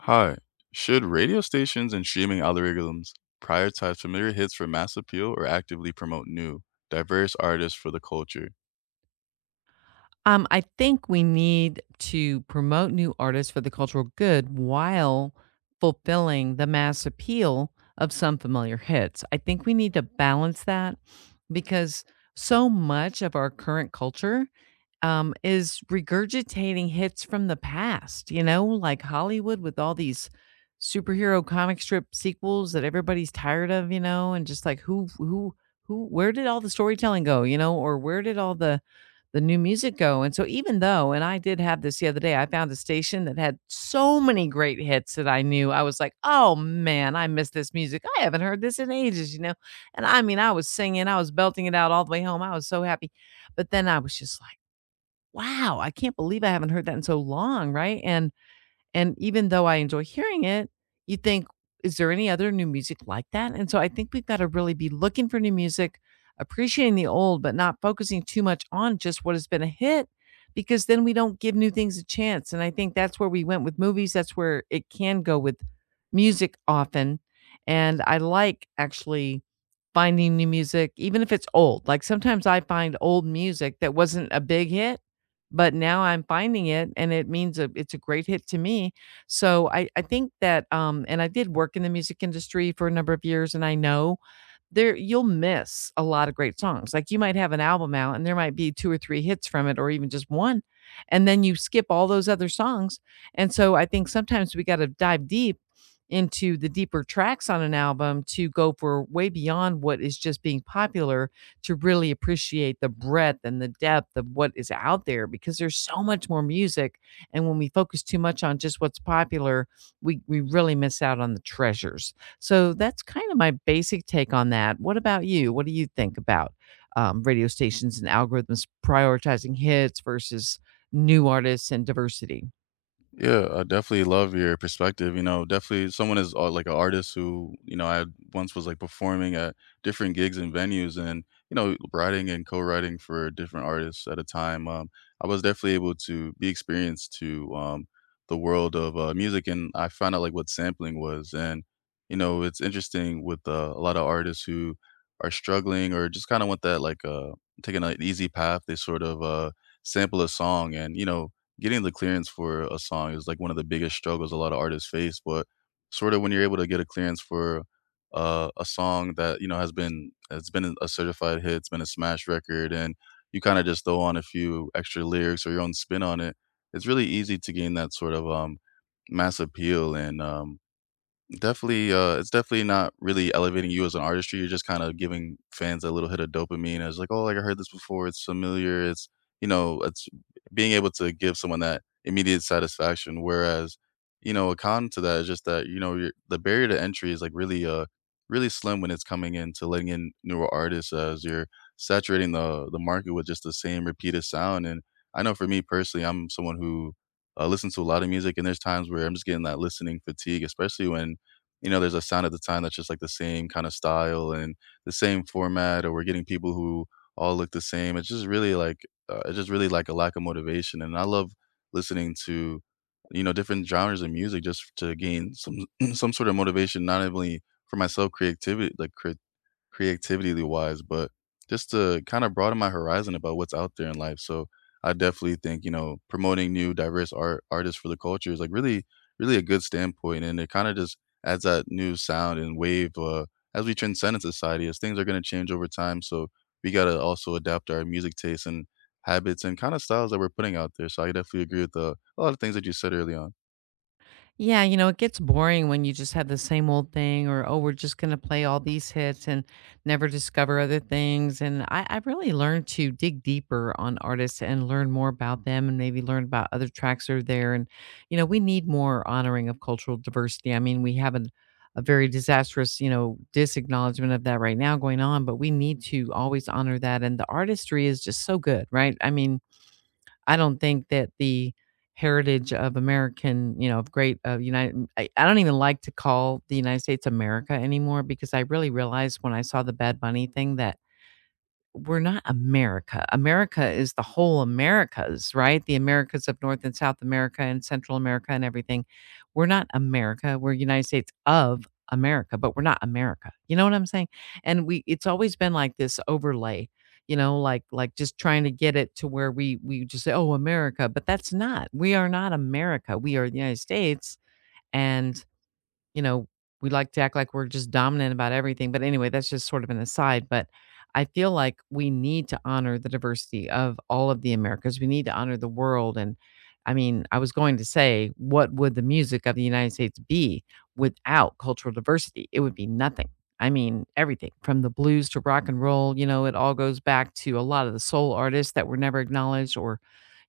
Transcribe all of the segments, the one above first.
Hi. Should radio stations and streaming algorithms prioritize familiar hits for mass appeal or actively promote new, diverse artists for the culture? I think we need to promote new artists for the cultural good while fulfilling the mass appeal of some familiar hits. I think we need to balance that because so much of our current culture is regurgitating hits from the past, you know, like Hollywood with all these superhero comic strip sequels that everybody's tired of, you know, and just like where did all the storytelling go, you know, or where did all the new music go. And so even though and I did have this the other day, I found a station that had so many great hits that I knew. I was like, "Oh, man, I miss this music. I haven't heard this in ages," you know? And I mean, I was singing, I was belting it out all the way home. I was so happy. But then I was just like, "Wow, I can't believe I haven't heard that in so long," right? And even though I enjoy hearing it, you think, is there any other new music like that? And so I think we've got to really be looking for new music, appreciating the old, but not focusing too much on just what has been a hit, because then we don't give new things a chance. And I think that's where we went with movies. That's where it can go with music often. And I like actually finding new music, even if it's old. Like sometimes I find old music that wasn't a big hit but now I'm finding it, and it means a it's a great hit to me. So I think that, and I did work in the music industry for a number of years, and I know there you'll miss a lot of great songs. Like you might have an album out and there might be two or three hits from it or even just one. And then you skip all those other songs. And so I think sometimes we got to dive deep into the deeper tracks on an album to go for way beyond what is just being popular to really appreciate the breadth and the depth of what is out there because there's so much more music and when we focus too much on just what's popular we really miss out on the treasures so that's kind of my basic take on that. What about you? What do you think about radio stations and algorithms prioritizing hits versus new artists and diversity? Yeah, I definitely love your perspective. You know, definitely someone is like an artist who, you know, I once was like performing at different gigs and venues and, you know, writing and co-writing for different artists at a time. I was definitely able to be experienced to the world of music, and I found out like what sampling was. And, you know, it's interesting with a lot of artists who are struggling or just kind of want that like taking an easy path. They sort of sample a song, and, you know, getting the clearance for a song is like one of the biggest struggles a lot of artists face, but sort of when you're able to get a clearance for a song that you know has been it's been a certified hit, it's been a smash record, and you kind of just throw on a few extra lyrics or your own spin on it. It's really easy to gain that sort of mass appeal and definitely, it's definitely not really elevating you as an artistry. You're just kind of giving fans a little hit of dopamine. It's like, oh, like I heard this before. It's familiar. It's, you know, it's being able to give someone that immediate satisfaction. Whereas, you know, a con to that is just that you know your the barrier to entry is like really really slim when it's coming into letting in newer artists as you're saturating the market with just the same repeated sound. And I know for me personally, I'm someone who listens to a lot of music, and there's times where I'm just getting that listening fatigue, especially when, you know, there's a sound at the time that's just like the same kind of style and the same format, or we're getting people who all look the same. It's just really like it's just really like a lack of motivation. And I love listening to, you know, different genres of music just to gain some some sort of motivation, not only for myself creativity like creativity wise, but just to kind of broaden my horizon about what's out there in life. So I definitely think, you know, promoting new diverse art artists for the culture is like really, really a good standpoint. And it kind of just adds that new sound and wave as we transcend in society, as things are going to change over time. So we got to also adapt our music tastes and habits and kind of styles that we're putting out there. So I definitely agree with a lot of things that you said early on. Yeah, you know, it gets boring when you just have the same old thing or, oh, we're just going to play all these hits and never discover other things. And I really learned to dig deeper on artists and learn more about them and maybe learn about other tracks that are there. And, you know, we need more honoring of cultural diversity. I mean, we have a very disastrous, you know, disacknowledgement of that right now going on, but we need to always honor that. And the artistry is just so good, right? I mean, I don't think that the heritage of American, you know, of great of United mm, I don't even like to call the United States America anymore because I really realized when I saw the Bad Bunny thing that we're not America. America is the whole Americas, right? The Americas of North and South America and Central America and everything. We're not America. We're United States of America, but we're not America. You know what I'm saying? And we it's always been like this overlay, you know, like just trying to get it to where we just say, "Oh, America," but that's not. We are not America. We are the United States, and you know, we like to act like we're just dominant about everything. But anyway, that's just sort of an aside. But I feel like we need to honor the diversity of all of the Americas. We need to honor the world. And I mean, I was going to say, what would the music of the United States be without cultural diversity? It would be nothing. I mean, everything from the blues to rock and roll, you know, it all goes back to a lot of the soul artists that were never acknowledged or,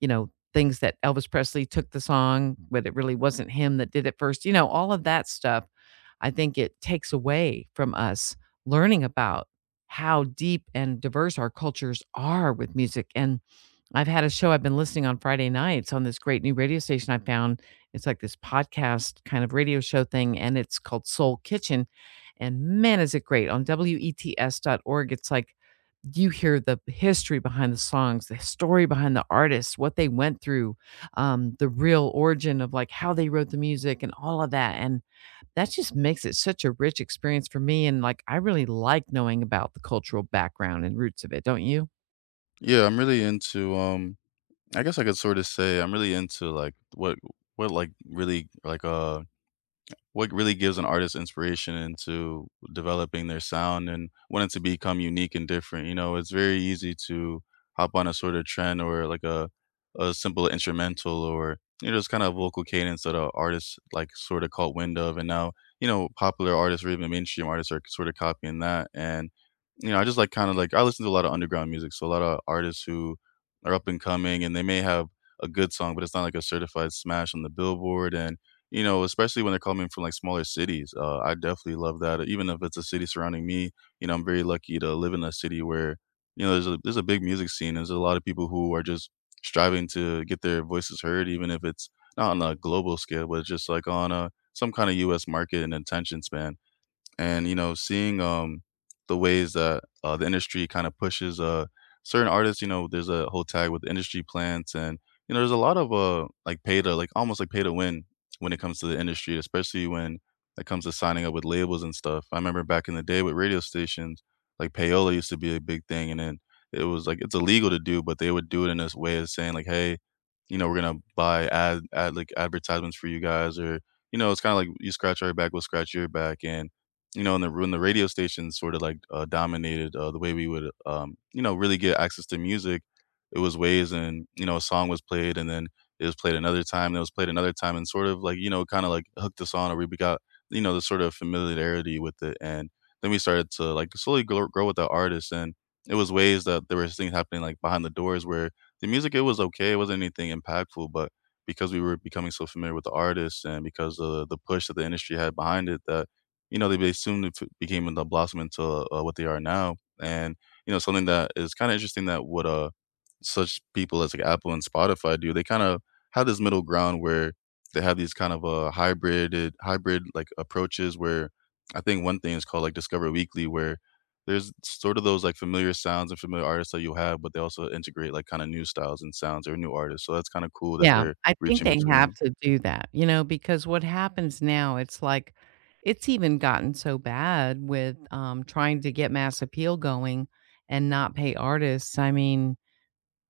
you know, things that Elvis Presley took the song, but it really wasn't him that did it first. You know, all of that stuff, I think it takes away from us learning about how deep and diverse our cultures are with music. And I've had a show I've been listening on Friday nights on this great new radio station I found. It's like this podcast kind of radio show thing, and it's called Soul Kitchen. And man, is it great, on wets.org. It's like you hear the history behind the songs, the story behind the artists, what they went through, the real origin of like how they wrote the music and all of that. And that just makes it such a rich experience for me. And like, I really like knowing about the cultural background and roots of it, don't you? Yeah, I'm really into I guess I could sort of say I'm really into like what like really like what really gives an artist inspiration into developing their sound and wanting to become unique and different. You know, it's very easy to hop on a sort of trend or like a simple instrumental or, you know, just kind of vocal cadence that a artist like sort of caught wind of, and now, you know, popular artists or even mainstream artists are sort of copying that. And, you know, I just like kind of like I listen to a lot of underground music, so a lot of artists who are up and coming, and they may have a good song, but it's not like a certified smash on the Billboard. And, you know, especially when they're coming from, like, smaller cities, I definitely love that, even if it's a city surrounding me. You know, I'm very lucky to live in a city where, you know, there's a big music scene, there's a lot of people who are just striving to get their voices heard, even if it's not on a global scale, but just, like, on a some kinda US market and attention span. And you know seeing the ways that the industry kind of pushes certain artists, you know, there's a whole tag with industry plants. And, you know, there's a lot of like pay to like almost like pay to win when it comes to the industry, especially when it comes to signing up with labels and stuff. I remember back in the day with radio stations like payola used to be a big thing, and then it was like it's illegal to do, but they would do it in this way of saying, like, hey, you know, we're gonna buy ad like advertisements for you guys. Or, you know, it's kind of like you scratch our back, we'll scratch your back. And, you know, and the when the radio stations sort of like dominated the way we would, you know, really get access to music. It was ways, and, you know, a song was played, and then it was played another time, and it was played another time, and sort of like, you know, kind of like hooked us on, or we got, you know, the sort of familiarity with it, and then we started to like slowly grow, grow with the artist. And it was ways that there was things happening like behind the doors where the music it was okay, it wasn't anything impactful, but because we were becoming so familiar with the artist and because of the push that the industry had behind it that, you know, they soon it became the blossom into what they are now. And, you know, something that is kind of interesting that what such people as like Apple and Spotify do, they kind of have this middle ground where they have these kind of hybrid like approaches where I think one thing is called like Discover Weekly, where there's sort of those like familiar sounds and familiar artists that you have, but they also integrate like kind of new styles and sounds or new artists. So that's kind of cool that Yeah, they're I think reaching they have between. to do that, you know, because what happens now, it's like it's even gotten so bad with, trying to get mass appeal going and not pay artists. I mean,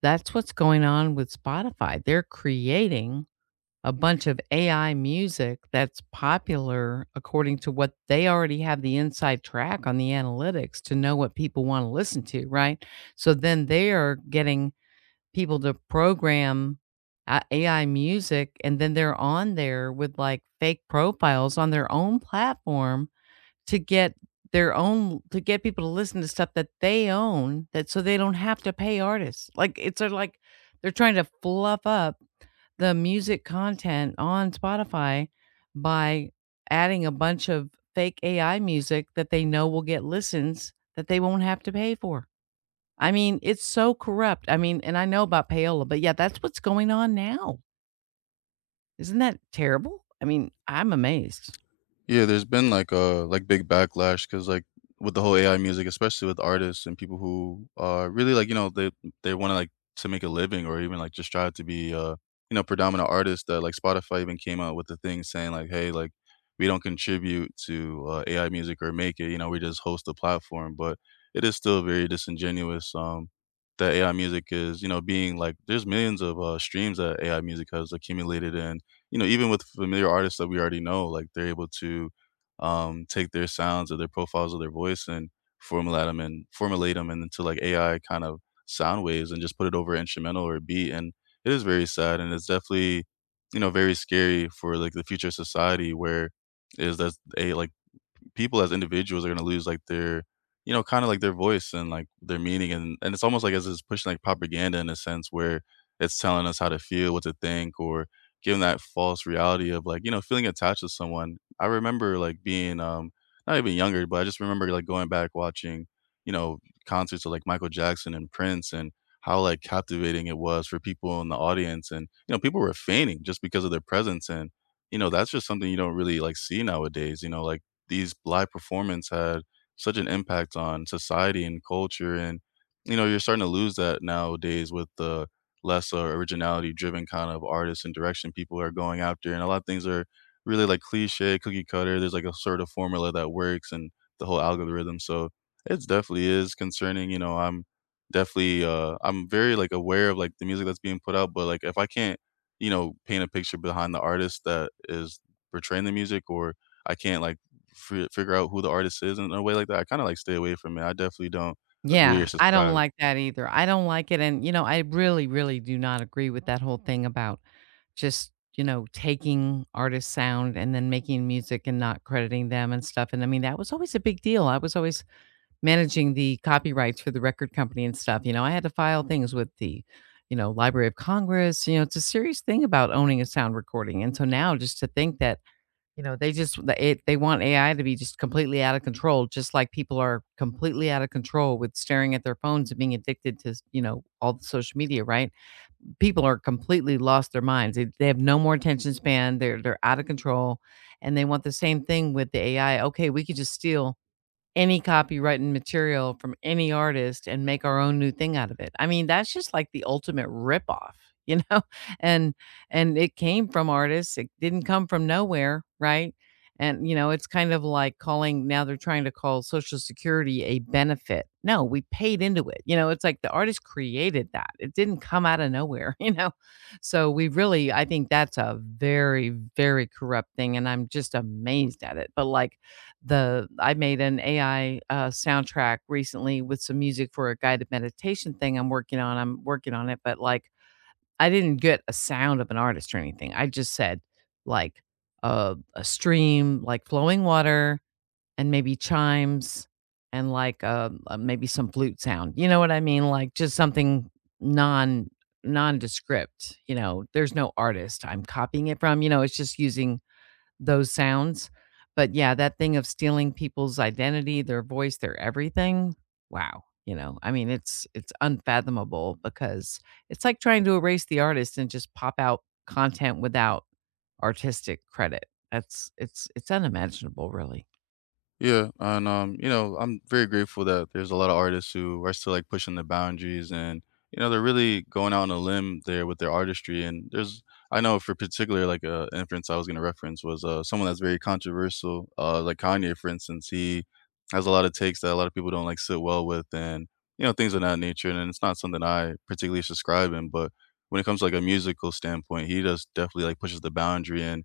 that's what's going on with Spotify. They're creating a bunch of AI music that's popular according to what they already have the inside track on the analytics to know what people wanna listen to, right? So then they are getting people to program a AI music, and then they're on there with, like, fake profiles on their own platform to get their own to get people to listen to stuff that they own, that so they don't have to pay artists. Like, it's sort of like they're trying to fluff up the music content on Spotify by adding a bunch of fake AI music that they know will get listens that they won't have to pay for. I mean, it's so corrupt. I mean, and I know about payola, but yeah, that's what's going on now. Isn't that terrible? I mean, I'm amazed. Yeah, there's been like a like big backlash because like with the whole AI music, especially with artists and people who are really like, you know, they want to like to make a living or even like just try to be you know predominant artists. That like Spotify even came out with the thing saying like, hey, like we don't contribute to AI music or make it, you know, we just host the platform, but it is still very disingenuous that AI music is, you know, being like there's millions of streams that AI music has accumulated in. You know, even with familiar artists that we already know, like they're able to take their sounds or their profiles of their voice and formulate them into like AI kind of sound waves and just put it over an instrumental or a beat. And it is very sad, and it's definitely, you know, very scary for like the future of society where is that a like people as individuals are gonna lose like their, you know, kind of like their voice and like their meaning. And it's almost like as it's pushing like propaganda in a sense where it's telling us how to feel, what to think, or giving that false reality of like, you know, feeling attached to someone. I remember like being not even younger, but I just remember like going back watching, you know, concerts of like Michael Jackson and Prince, and how like captivating it was for people in the audience, and, you know, people were fainting just because of their presence. And, you know, that's just something you don't really like see nowadays, you know, like these live performance had such an impact on society and culture. And, you know, you're starting to lose that nowadays with the less originality driven kind of artists and direction people are going after, and a lot of things are really like cliche cookie cutter, there's like a sort of formula that works and the whole algorithm. So it's definitely is concerning, you know. I'm definitely I'm very like aware of like the music that's being put out, but like if I can't, you know, paint a picture behind the artist that is portraying the music, or I can't like fi figure out who the artist is in a way like that, I kinda, like, stay away from it. I definitely don't agree or Yeah, I don't subscribe. like that either. I don't like it. And, you know, I really, really do not agree with that whole thing about just, you know, taking artist sound and then making music and not crediting them and stuff. And I mean, that was always a big deal. I was always managing the copyrights for the record company and stuff, you know, I had to file things with the, you know, Library of Congress. You know, it's a serious thing about owning a sound recording, and so now just to think that, you know, they want AI to be just completely out of control, just like people are completely out of control with staring at their phones and being addicted to, you know, all the social media, right? People are completely lost their minds. They have no more attention span, they're out of control, and they want the same thing with the AI, "Okay, we could just steal any copyrighted material from any artist and make our own new thing out of it." I mean, that's just like the ultimate ripoff, you know? And and it came from artists. It didn't come from nowhere, right? And you know, it's kind of like calling, now they're trying to call social security a benefit. No, we paid into it. You know, it's like the artist created that. It didn't come out of nowhere, you know? So we really I think that's a very very corrupt thing, and I'm just amazed at it. But like the I made an AI soundtrack recently with some music for a guided meditation thing I'm working on. I'm working on it, but, like, I didn't get a sound of an artist or anything. I just said, like, a stream, like, flowing water and maybe chimes and, like, maybe some flute sound. You know what I mean? Like, just something non nondescript, you know? There's no artist I'm copying it from, you know, it's just using those sounds. But yeah, that thing of stealing people's identity, their voice, their everything. Wow. You know, I mean, it's unfathomable because it's like trying to erase the artist and just pop out content without artistic credit. That's it's unimaginable, really. Yeah, and you know, I'm very grateful that there's a lot of artists who are still like pushing the boundaries. And, you know, they're really going out on a limb there with their artistry. And there's I know for particular like a inference I was going to reference was someone that's very controversial like Kanye for instance. He has a lot of takes that a lot of people don't like sit well with. And, you know, things of that nature, and it's not something I particularly subscribe in, but when it comes to like a musical standpoint, he does definitely like pushes the boundary, and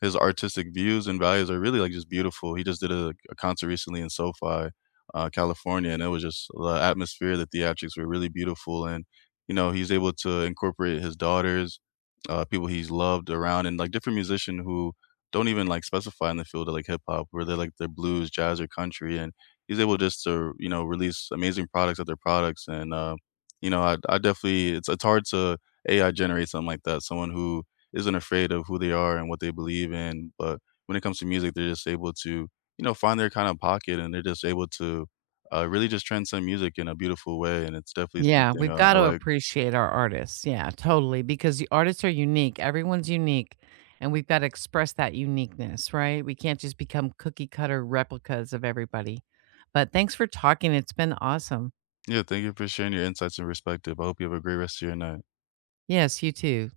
his artistic views and values are really, like, just beautiful. He just did a like, a concert recently in SoFi, California, and it was just the atmosphere, the theatrics were really beautiful. And, you know, he's able to incorporate his daughters, people he's loved around, and, like, different musicians who don't even, like, specify in the field of, like, hip hop, where they're, like, they're blues, jazz, or country, and he's able just to, you know, release amazing products at their products. And, you know, I definitely it's hard to AI generate something like that, someone who isn't afraid of who they are and what they believe in. But when it comes to music, they're just able to, you know, find their kind of pocket, and they're just able to really just transcend music in a beautiful way. And it's definitely Yeah, something we've got I to like. appreciate our artists. Yeah, totally. Because the artists are unique. Everyone's unique. And we've got to express that uniqueness, right? We can't just become cookie cutter replicas of everybody. But thanks for talking. It's been awesome. Yeah, thank you for sharing your insights and perspective. I hope you have a great rest of your night. Yes, you too.